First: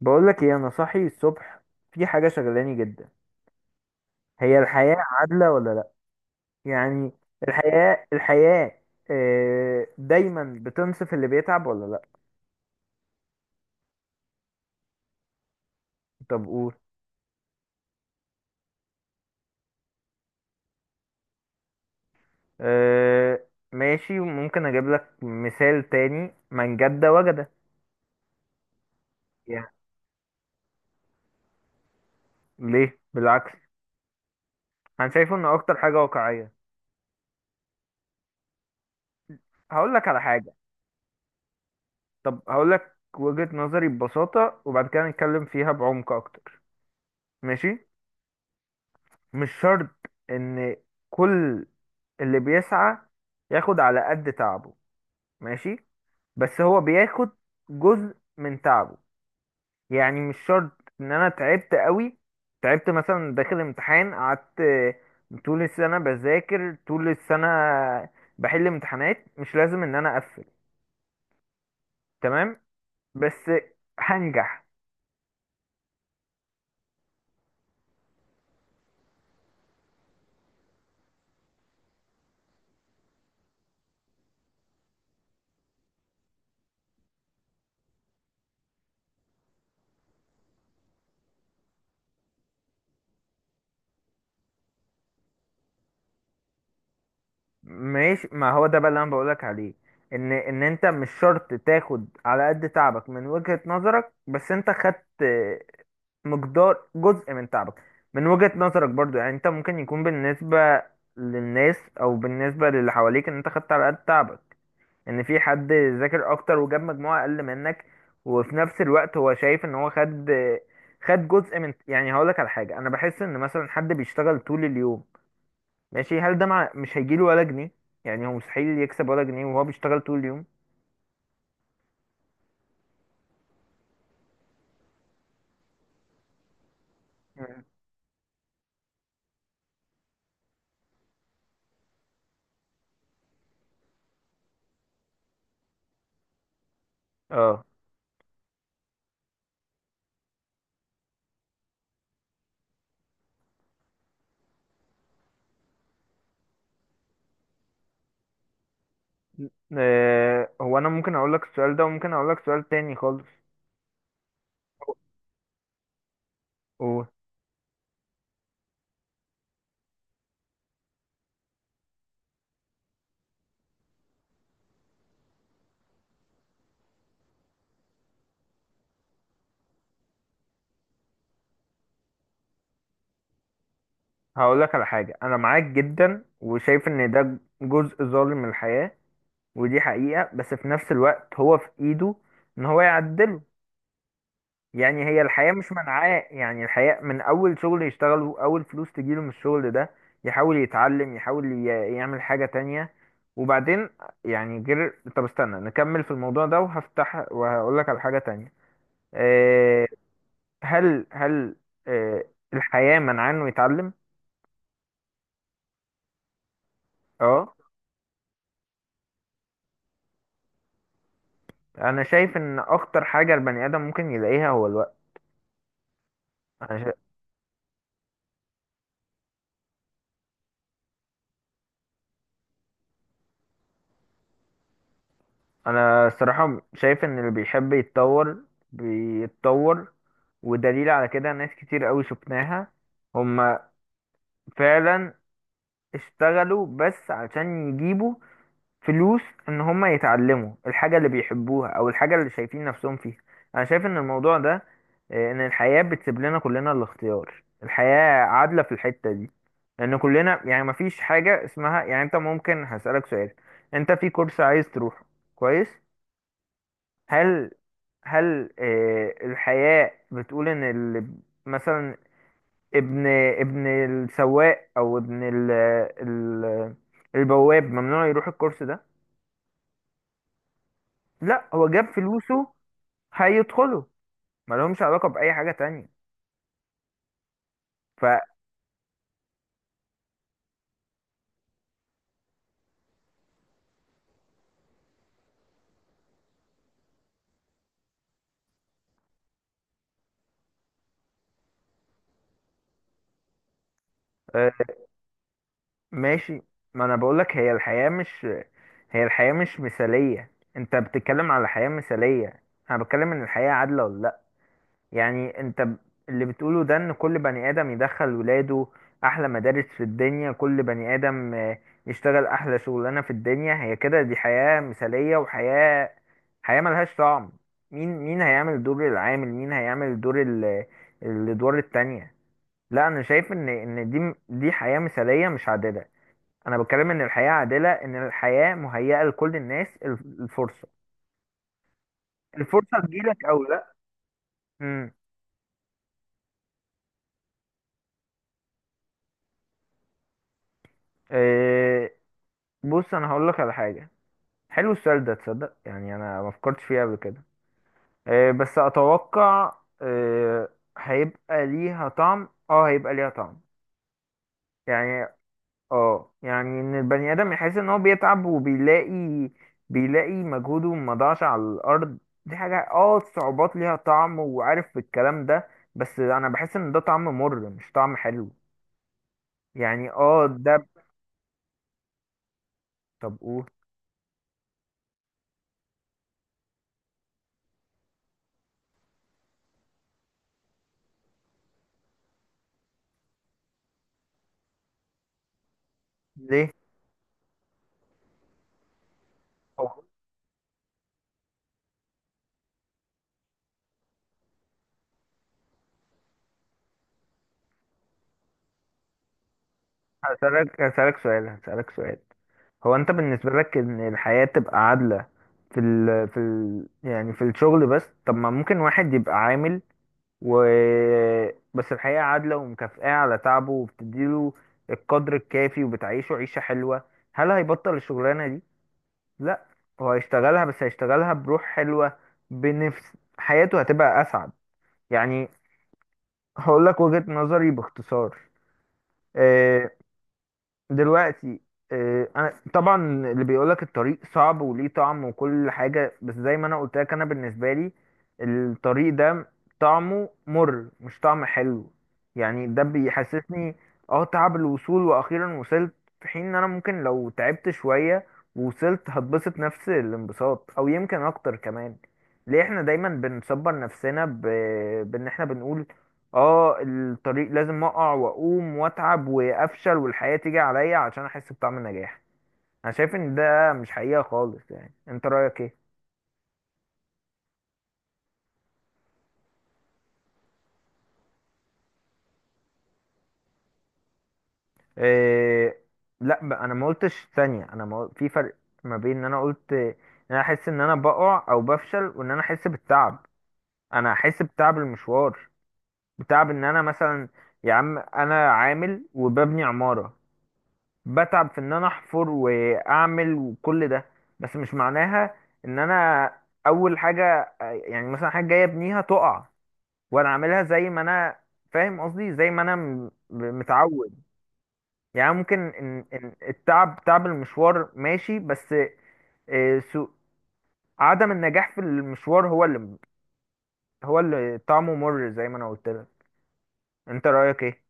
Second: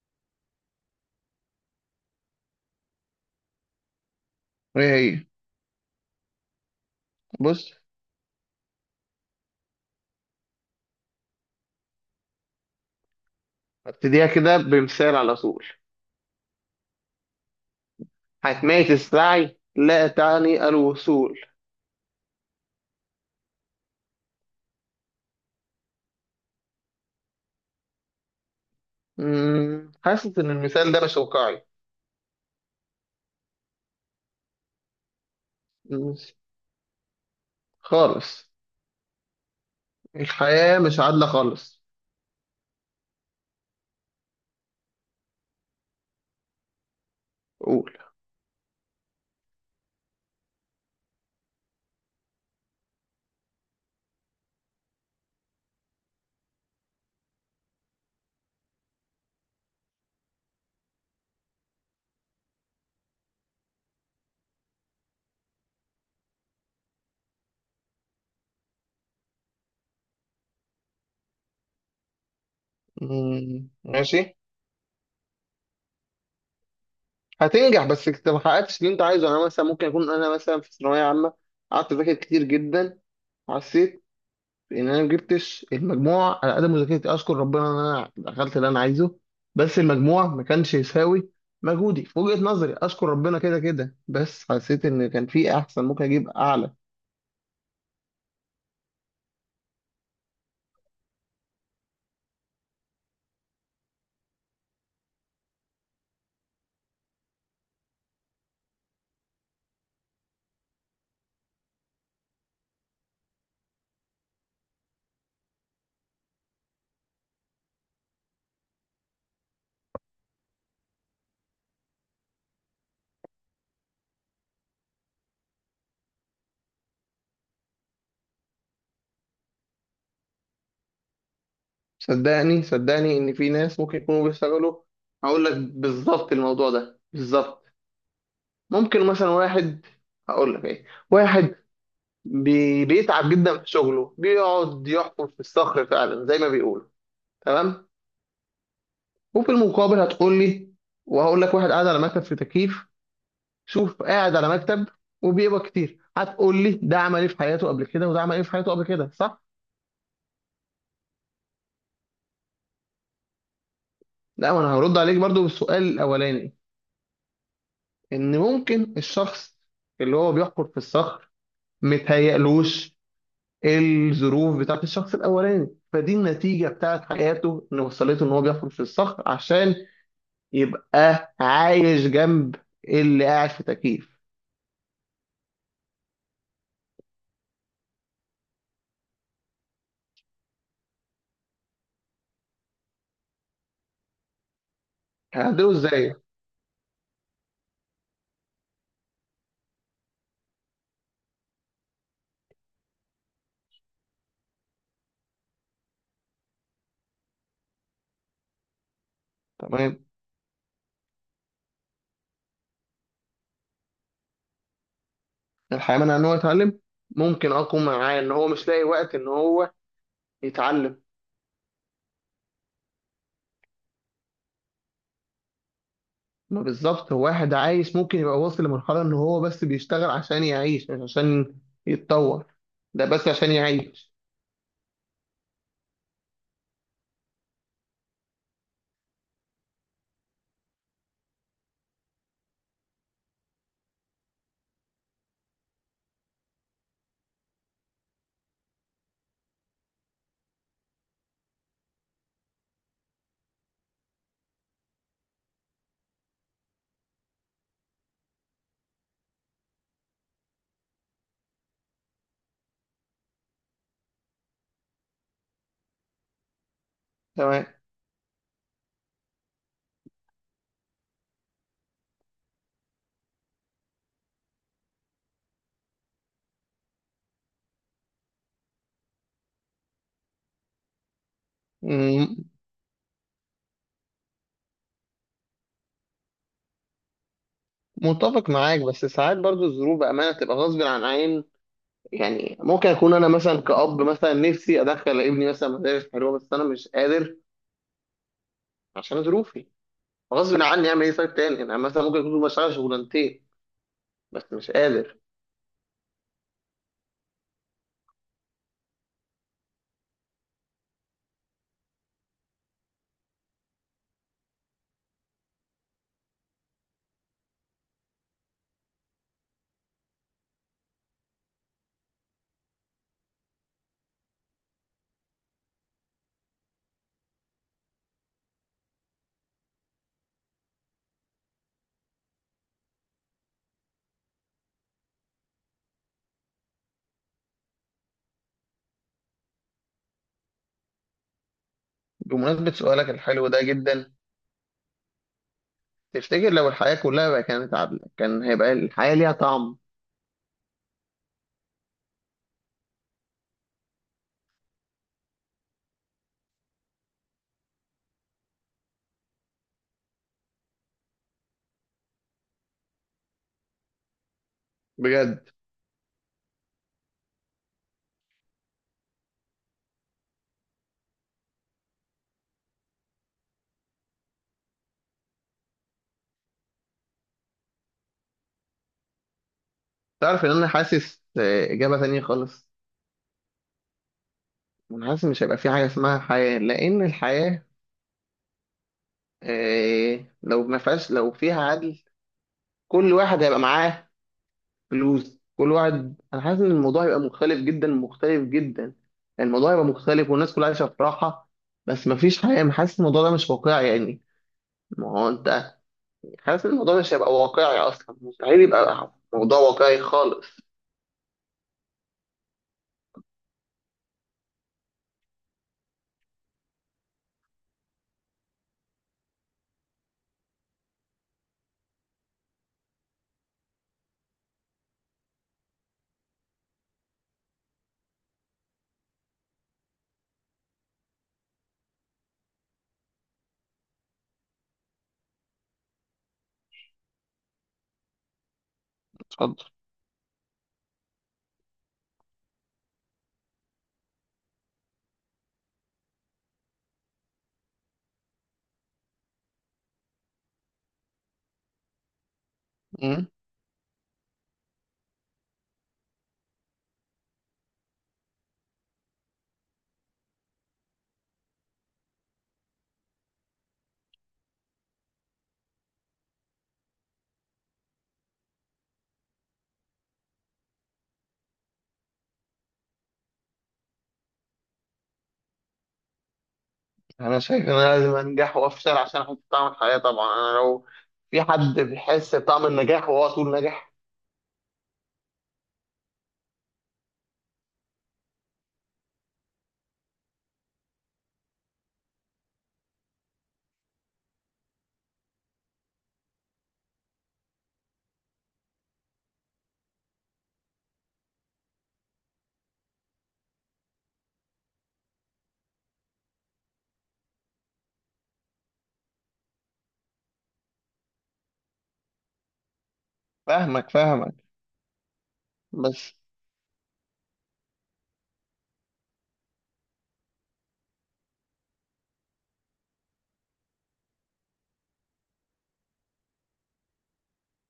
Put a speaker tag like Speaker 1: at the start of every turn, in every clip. Speaker 1: بقولك ايه، انا صاحي الصبح. في حاجة شغلاني جدا. هي
Speaker 2: ايه.
Speaker 1: الحياة
Speaker 2: هي.
Speaker 1: عادلة ولا لا؟ يعني
Speaker 2: بص.
Speaker 1: الحياة، دايما بتنصف اللي بيتعب ولا لا؟
Speaker 2: هبتديها كده بمثال على طول.
Speaker 1: طب قول.
Speaker 2: حتمية السعي لا تعني الوصول.
Speaker 1: ماشي، ممكن اجيب لك مثال تاني من جد وجد. يعني
Speaker 2: حاسس ان المثال ده مش واقعي.
Speaker 1: ليه؟ بالعكس، انا شايفه ان اكتر حاجة
Speaker 2: مم،
Speaker 1: واقعية.
Speaker 2: خالص.
Speaker 1: هقول لك على حاجة.
Speaker 2: الحياة مش عادلة خالص.
Speaker 1: طب هقول لك وجهة نظري ببساطة وبعد كده نتكلم فيها بعمق اكتر. ماشي.
Speaker 2: قول.
Speaker 1: مش شرط ان كل اللي بيسعى ياخد على قد تعبه، ماشي، بس هو بياخد جزء من تعبه. يعني مش شرط ان انا تعبت قوي، تعبت مثلا داخل امتحان، قعدت طول السنة بذاكر، طول السنة بحل امتحانات، مش لازم ان انا اقفل تمام، بس
Speaker 2: مم، ماشي.
Speaker 1: هنجح.
Speaker 2: هتنجح بس انت ما حققتش اللي انت عايزه. انا مثلا ممكن اكون انا مثلا في ثانوية عامة، قعدت اذاكر كتير جدا، حسيت ان انا ما جبتش المجموع على قد مذاكرتي. اشكر ربنا ان انا دخلت اللي انا عايزه، بس المجموع ما كانش يساوي مجهودي في وجهة نظري. اشكر ربنا كده كده، بس حسيت ان كان في احسن، ممكن اجيب اعلى.
Speaker 1: ماشي. ما هو ده بقى اللي انا بقولك عليه، ان انت مش شرط تاخد على قد تعبك من وجهة نظرك، بس انت خدت مقدار جزء من تعبك من وجهة نظرك برضو. يعني انت ممكن يكون بالنسبة للناس او بالنسبة للي حواليك ان انت خدت على قد تعبك، ان في حد ذاكر اكتر وجاب مجموعة اقل منك وفي نفس الوقت هو شايف ان هو خد جزء من. يعني هقولك على حاجة، انا بحس ان مثلا حد بيشتغل طول اليوم، ماشي، هل ده مش هيجيله ولا جنيه؟ يعني هو مستحيل يكسب ولا جنيه وهو بيشتغل طول اليوم؟
Speaker 2: صدقني صدقني ان في ناس ممكن يكونوا بيشتغلوا. هقول لك بالظبط الموضوع ده
Speaker 1: مم.
Speaker 2: بالظبط. ممكن مثلا واحد، هقول لك ايه، واحد بيتعب جدا في شغله، بيقعد يحفر في الصخر فعلا زي ما بيقولوا.
Speaker 1: اه.
Speaker 2: تمام. وفي المقابل هتقول لي، وهقول لك، واحد قاعد على مكتب في تكييف. شوف قاعد على مكتب وبيقبض كتير. هتقول لي ده عمل ايه في حياته قبل كده وده عمل ايه في حياته قبل كده، صح؟
Speaker 1: هو انا ممكن اقول لك السؤال ده وممكن اقول لك سؤال تاني خالص.
Speaker 2: لا، ما انا هرد عليك برضو بالسؤال الاولاني.
Speaker 1: قول.
Speaker 2: ان ممكن الشخص اللي هو بيحفر في الصخر متهيألوش الظروف بتاعت الشخص الاولاني، فدي النتيجة بتاعت حياته ان وصلته ان هو بيحفر في الصخر عشان يبقى عايش جنب اللي قاعد في تكييف.
Speaker 1: هقول لك على حاجة. انا معاك جدا وشايف ان ده جزء ظالم من الحياة ودي حقيقة، بس في نفس الوقت هو في ايده ان هو يعدله. يعني هي الحياة
Speaker 2: هعدله
Speaker 1: مش
Speaker 2: ازاي؟
Speaker 1: منعاه، يعني الحياة من أول شغل يشتغله، أول فلوس تجيله من الشغل ده، يحاول يتعلم، يحاول يعمل حاجة تانية وبعدين. يعني غير، طب استنى نكمل في الموضوع ده وهفتح وهقولك على حاجة تانية. أه.
Speaker 2: تمام.
Speaker 1: هل أه الحياة منعاه إنه يتعلم؟
Speaker 2: الحياة منع ان هو يتعلم؟ ممكن
Speaker 1: اه.
Speaker 2: اقوم معاه ان هو مش لاقي وقت ان هو يتعلم.
Speaker 1: أنا شايف إن أخطر حاجة البني آدم ممكن يلاقيها هو الوقت.
Speaker 2: ما
Speaker 1: أنا شا...
Speaker 2: بالظبط هو واحد عايش ممكن يبقى واصل لمرحلة ان هو بس بيشتغل عشان يعيش، مش عشان يتطور. ده بس عشان يعيش.
Speaker 1: أنا الصراحة شايف إن اللي بيحب يتطور بيتطور. ودليل على كده ناس كتير قوي شفناها هم فعلا، اشتغلوا بس عشان يجيبوا فلوس ان هم يتعلموا الحاجة اللي بيحبوها او الحاجة اللي شايفين نفسهم فيها. انا شايف ان الموضوع ده، ان الحياة بتسيب لنا كلنا الاختيار. الحياة عادلة في الحتة دي، لان كلنا، يعني مفيش حاجة اسمها. يعني انت، ممكن هسألك سؤال: انت في كورس عايز تروحه، كويس، هل
Speaker 2: تمام.
Speaker 1: هل الحياة بتقول ان اللي مثلا ابن ابن السواق او ابن ال البواب ممنوع يروح الكورس ده؟ لا، هو جاب
Speaker 2: مم.
Speaker 1: فلوسه هيدخله، ما لهمش علاقة بأي حاجة تانية. ف
Speaker 2: متفق معاك، بس ساعات برضو الظروف بأمانة تبقى غصب عن عين. يعني ممكن أكون أنا مثلا كأب، مثلا نفسي أدخل ابني مثلا مدارس حلوة، بس أنا مش قادر عشان ظروفي. غصب عني، أعمل إيه؟ طيب تاني، أنا مثلا ممكن أكون بشتغل شغلانتين،
Speaker 1: آه،
Speaker 2: بس مش قادر.
Speaker 1: ماشي. ما انا بقولك، هي الحياة مش مثالية، انت بتتكلم على حياة مثالية، انا بتكلم ان الحياة عادلة ولا. يعني اللي بتقوله ده ان كل بني ادم يدخل ولاده احلى مدارس في الدنيا، كل بني ادم يشتغل احلى شغلانه في الدنيا. هي كده، دي حياه مثاليه، وحياه ملهاش طعم. مين، مين هيعمل دور العامل؟ مين هيعمل دور الادوار التانية؟ لا، انا شايف ان دي حياه مثاليه مش عادله. انا بتكلم ان الحياه عادله، ان الحياه مهيئه لكل الناس الفرصه،
Speaker 2: بمناسبة
Speaker 1: الفرصه
Speaker 2: سؤالك
Speaker 1: تجيلك او
Speaker 2: الحلو ده
Speaker 1: لا.
Speaker 2: جدا،
Speaker 1: امم.
Speaker 2: تفتكر لو الحياة كلها بقى كانت عادلة، كان هيبقى الحياة ليها طعم؟
Speaker 1: آه، بص انا هقول لك على حاجه. حلو السؤال ده تصدق، يعني انا ما فكرتش فيه قبل كده. بس اتوقع، آه، هيبقى ليها طعم، اه هيبقى ليها طعم. يعني
Speaker 2: بجد.
Speaker 1: اه يعني ان البني ادم يحس ان هو بيتعب بيلاقي مجهوده ما ضاعش على الارض. دي حاجة، الصعوبات ليها طعم، وعارف الكلام ده، بس انا بحس ان ده طعم مر مش طعم حلو. يعني
Speaker 2: تعرف إن
Speaker 1: ده.
Speaker 2: أنا حاسس إجابة تانية خالص.
Speaker 1: طب قول.
Speaker 2: أنا حاسس مش هيبقى في حاجة اسمها حياة، لأن الحياة لو ما فيهاش، لو فيها عدل، كل واحد هيبقى معاه فلوس، كل واحد. أنا
Speaker 1: ليه؟
Speaker 2: حاسس إن الموضوع هيبقى مختلف جدا، مختلف جدا.
Speaker 1: هو
Speaker 2: الموضوع هيبقى مختلف والناس كلها عايشة في راحة، بس مفيش حياة. أنا حاسس الموضوع ده مش واقعي يعني. ما هو أنت حاسس إن الموضوع مش هيبقى واقعي أصلا، مستحيل يبقى موضوع واقعي
Speaker 1: هسألك
Speaker 2: خالص.
Speaker 1: هسألك سؤال هسألك سؤال هو انت بالنسبة لك ان الحياة تبقى عادلة في ال في ال يعني في الشغل بس؟ طب ما ممكن واحد يبقى عامل و بس الحياة عادلة ومكافئة على تعبه وبتديله القدر الكافي وبتعيشه عيشة حلوة، هل هيبطل الشغلانة دي؟ لا، هو هيشتغلها، بس هيشتغلها بروح حلوة، بنفس، حياته هتبقى أسعد. يعني هقول لك وجهة نظري باختصار.
Speaker 2: اتفضل.
Speaker 1: آه، دلوقتي، انا طبعا اللي بيقولك الطريق صعب وليه طعم وكل حاجه، بس زي ما انا قلت لك انا بالنسبه لي الطريق ده طعمه مر مش طعم حلو. يعني ده
Speaker 2: أمم.
Speaker 1: بيحسسني اه تعب الوصول، واخيرا وصلت، في حين ان انا ممكن لو تعبت شويه ووصلت هتبسط نفس الانبساط او يمكن اكتر كمان. ليه احنا دايما بنصبر نفسنا بان احنا بنقول اه الطريق لازم اقع واقوم واتعب وافشل والحياة تيجي عليا عشان احس بطعم النجاح؟ انا شايف ان ده مش حقيقة خالص. يعني انت رأيك ايه؟
Speaker 2: أنا شايف إن أنا لازم أنجح وأفشل عشان أحس بطعم الحياة. طبعا أنا لو في حد بيحس بطعم النجاح وهو طول ناجح.
Speaker 1: إيه؟ لا بقى، انا ما قلتش ثانية، انا ما قل- في فرق ما بين ان انا قلت ان انا احس ان انا بقع او بفشل وان انا احس بالتعب. انا احس بتعب المشوار، بتعب ان انا مثلا، يا عم انا عامل وببني عمارة، بتعب في ان انا احفر واعمل وكل ده، بس مش معناها ان انا اول حاجه، يعني مثلا حاجه جايه ابنيها تقع، وانا اعملها زي ما انا، فاهم قصدي؟ زي ما انا
Speaker 2: فاهمك
Speaker 1: متعود.
Speaker 2: فاهمك.
Speaker 1: يعني ممكن إن
Speaker 2: بس
Speaker 1: التعب، تعب المشوار، ماشي، بس آه، سو عدم النجاح في المشوار هو اللي طعمه مر، زي ما انا قلت لك. انت رايك ايه؟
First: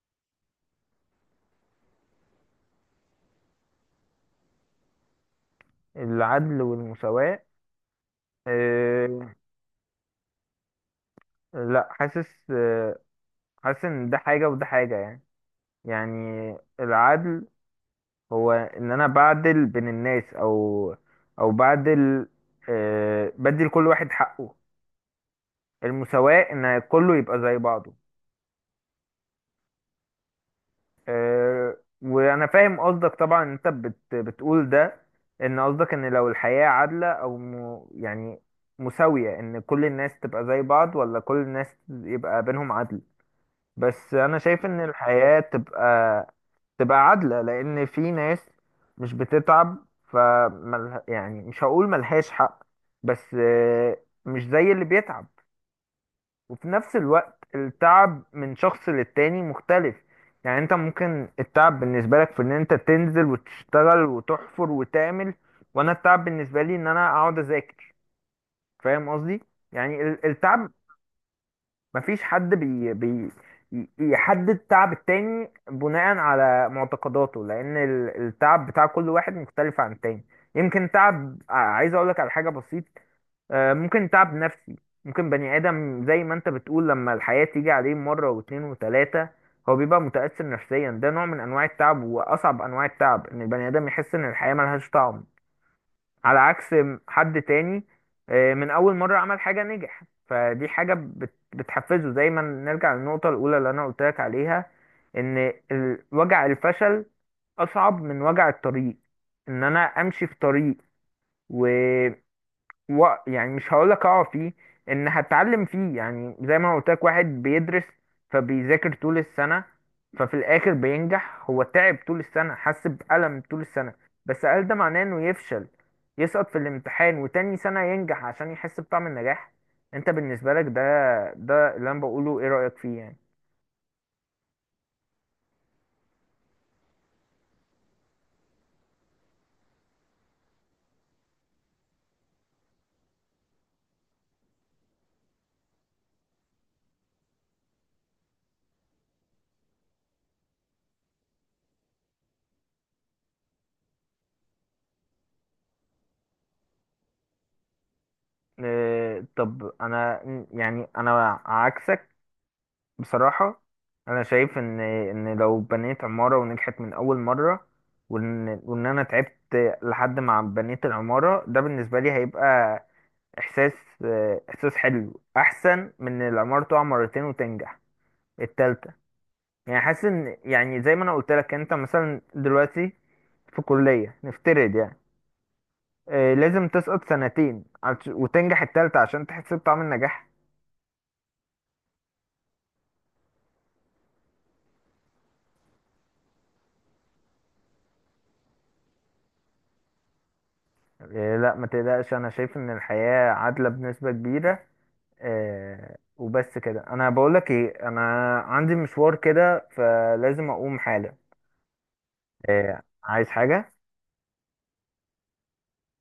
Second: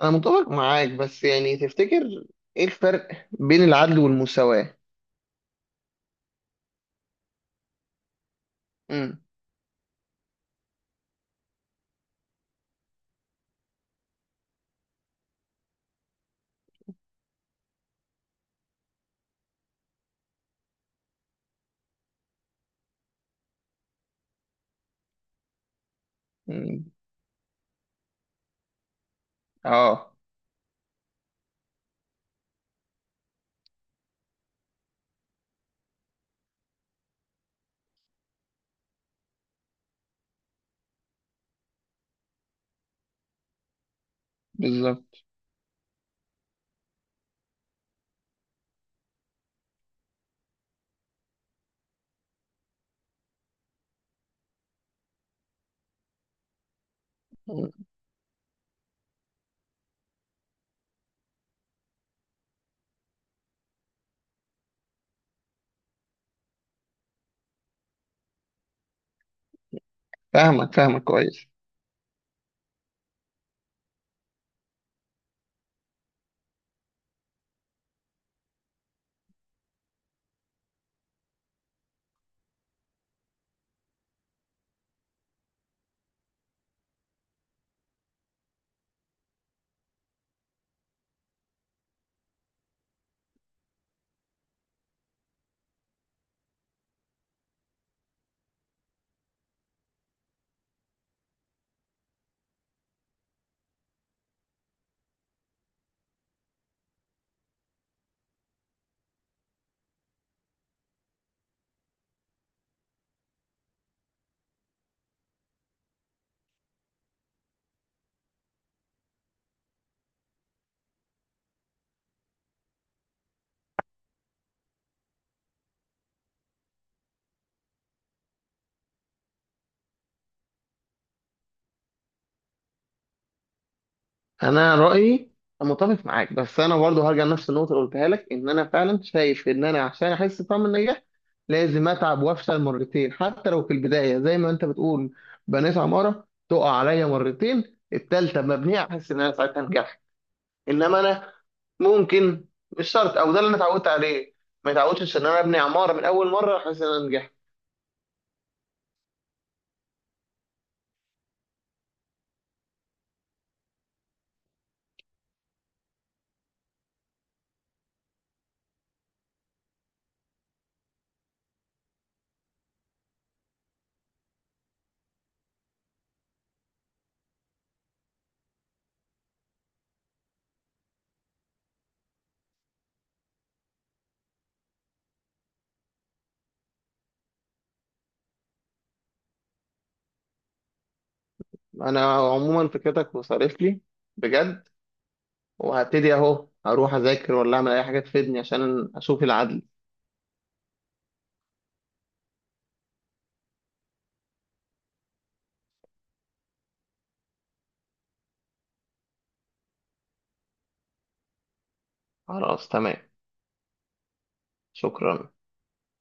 Speaker 2: أنا متفق معاك، بس يعني تفتكر إيه الفرق بين العدل والمساواة؟
Speaker 1: العدل والمساواه؟
Speaker 2: أمم.
Speaker 1: آه. لا، حاسس، آه، حاسس ان ده حاجه وده حاجه يعني. يعني العدل هو ان انا بعدل بين الناس او بعدل، آه، بدي لكل واحد حقه. المساواة ان
Speaker 2: أمم.
Speaker 1: كله يبقى زي بعضه.
Speaker 2: آه.
Speaker 1: آه. وانا فاهم قصدك طبعا. انت بتقول ده، ان قصدك ان لو الحياة عادلة او يعني مساوية، ان كل الناس تبقى زي بعض، ولا كل الناس يبقى بينهم عدل. بس انا شايف ان
Speaker 2: بالظبط.
Speaker 1: الحياة تبقى عادلة، لأن في ناس مش بتتعب، فملها، يعني مش هقول ملهاش حق، بس آه، مش زي اللي بيتعب. وفي نفس الوقت
Speaker 2: أمم.
Speaker 1: التعب من شخص للتاني مختلف. يعني انت ممكن التعب بالنسبة لك في ان انت تنزل وتشتغل وتحفر وتعمل، وانا التعب بالنسبة لي ان انا اقعد اذاكر، فاهم قصدي؟ يعني التعب،
Speaker 2: فاهمك فاهمك كويس.
Speaker 1: مفيش حد يحدد تعب التاني بناء على معتقداته، لأن التعب بتاع كل واحد مختلف عن التاني. يمكن تعب عايز أقولك على حاجة بسيط. ممكن تعب نفسي، ممكن بني آدم زي ما أنت بتقول، لما الحياة تيجي عليه مرة واتنين وتلاتة، هو بيبقى متأثر نفسيا، ده نوع من أنواع التعب، وأصعب أنواع التعب إن البني آدم يحس إن الحياة ملهاش طعم. على عكس حد تاني من اول مرة عمل حاجة نجح، فدي حاجة بتحفزه، زي ما نرجع للنقطة الاولى اللي انا قلت لك عليها، ان وجع الفشل اصعب من وجع الطريق. ان انا امشي في طريق و، يعني مش هقولك اقع فيه، ان هتعلم فيه، يعني زي ما قلت لك واحد بيدرس فبيذاكر طول السنة، ففي الاخر بينجح. هو تعب طول السنة، حس بألم طول السنة، بس هل ده معناه انه يفشل، يسقط في الامتحان، وتاني سنة ينجح عشان يحس بطعم النجاح؟ انت بالنسبة لك ده اللي انا بقوله، ايه رأيك فيه يعني؟
Speaker 2: انا رايي متفق معاك، بس انا برضه هرجع لنفس النقطه اللي قلتها لك، ان انا فعلا شايف ان انا عشان احس بطعم النجاح لازم اتعب وافشل مرتين. حتى لو في البدايه زي ما انت بتقول، بنيت عماره تقع عليا مرتين، التالته مبنيه، احس ان انا ساعتها نجحت. انما انا ممكن، مش شرط، او ده اللي انا اتعودت عليه. ما اتعودتش ان انا ابني عماره من اول مره احس ان انا نجحت.
Speaker 1: اه، طب انا، يعني انا عكسك بصراحة. أنا شايف إن لو بنيت عمارة ونجحت من أول مرة، وإن أنا تعبت لحد ما بنيت العمارة، ده بالنسبة لي هيبقى إحساس، إحساس حلو أحسن من إن العمارة تقع مرتين وتنجح التالتة. يعني حاسس إن، يعني زي ما أنا قلت لك، أنت مثلا دلوقتي في كلية نفترض يعني، لازم تسقط سنتين وتنجح التالتة عشان تحس بطعم النجاح؟
Speaker 2: انا عموما فكرتك وصارف لي، بجد. وهبتدي اهو اروح اذاكر ولا اعمل اي حاجه تفيدني عشان اشوف العدل.
Speaker 1: لا، ما تقلقش، أنا شايف إن الحياة عادلة بنسبة كبيرة. آه، وبس كده. انا بقول لك ايه، انا عندي مشوار كده فلازم اقوم حالا.
Speaker 2: خلاص
Speaker 1: آه،
Speaker 2: تمام.
Speaker 1: عايز حاجة؟
Speaker 2: شكرا.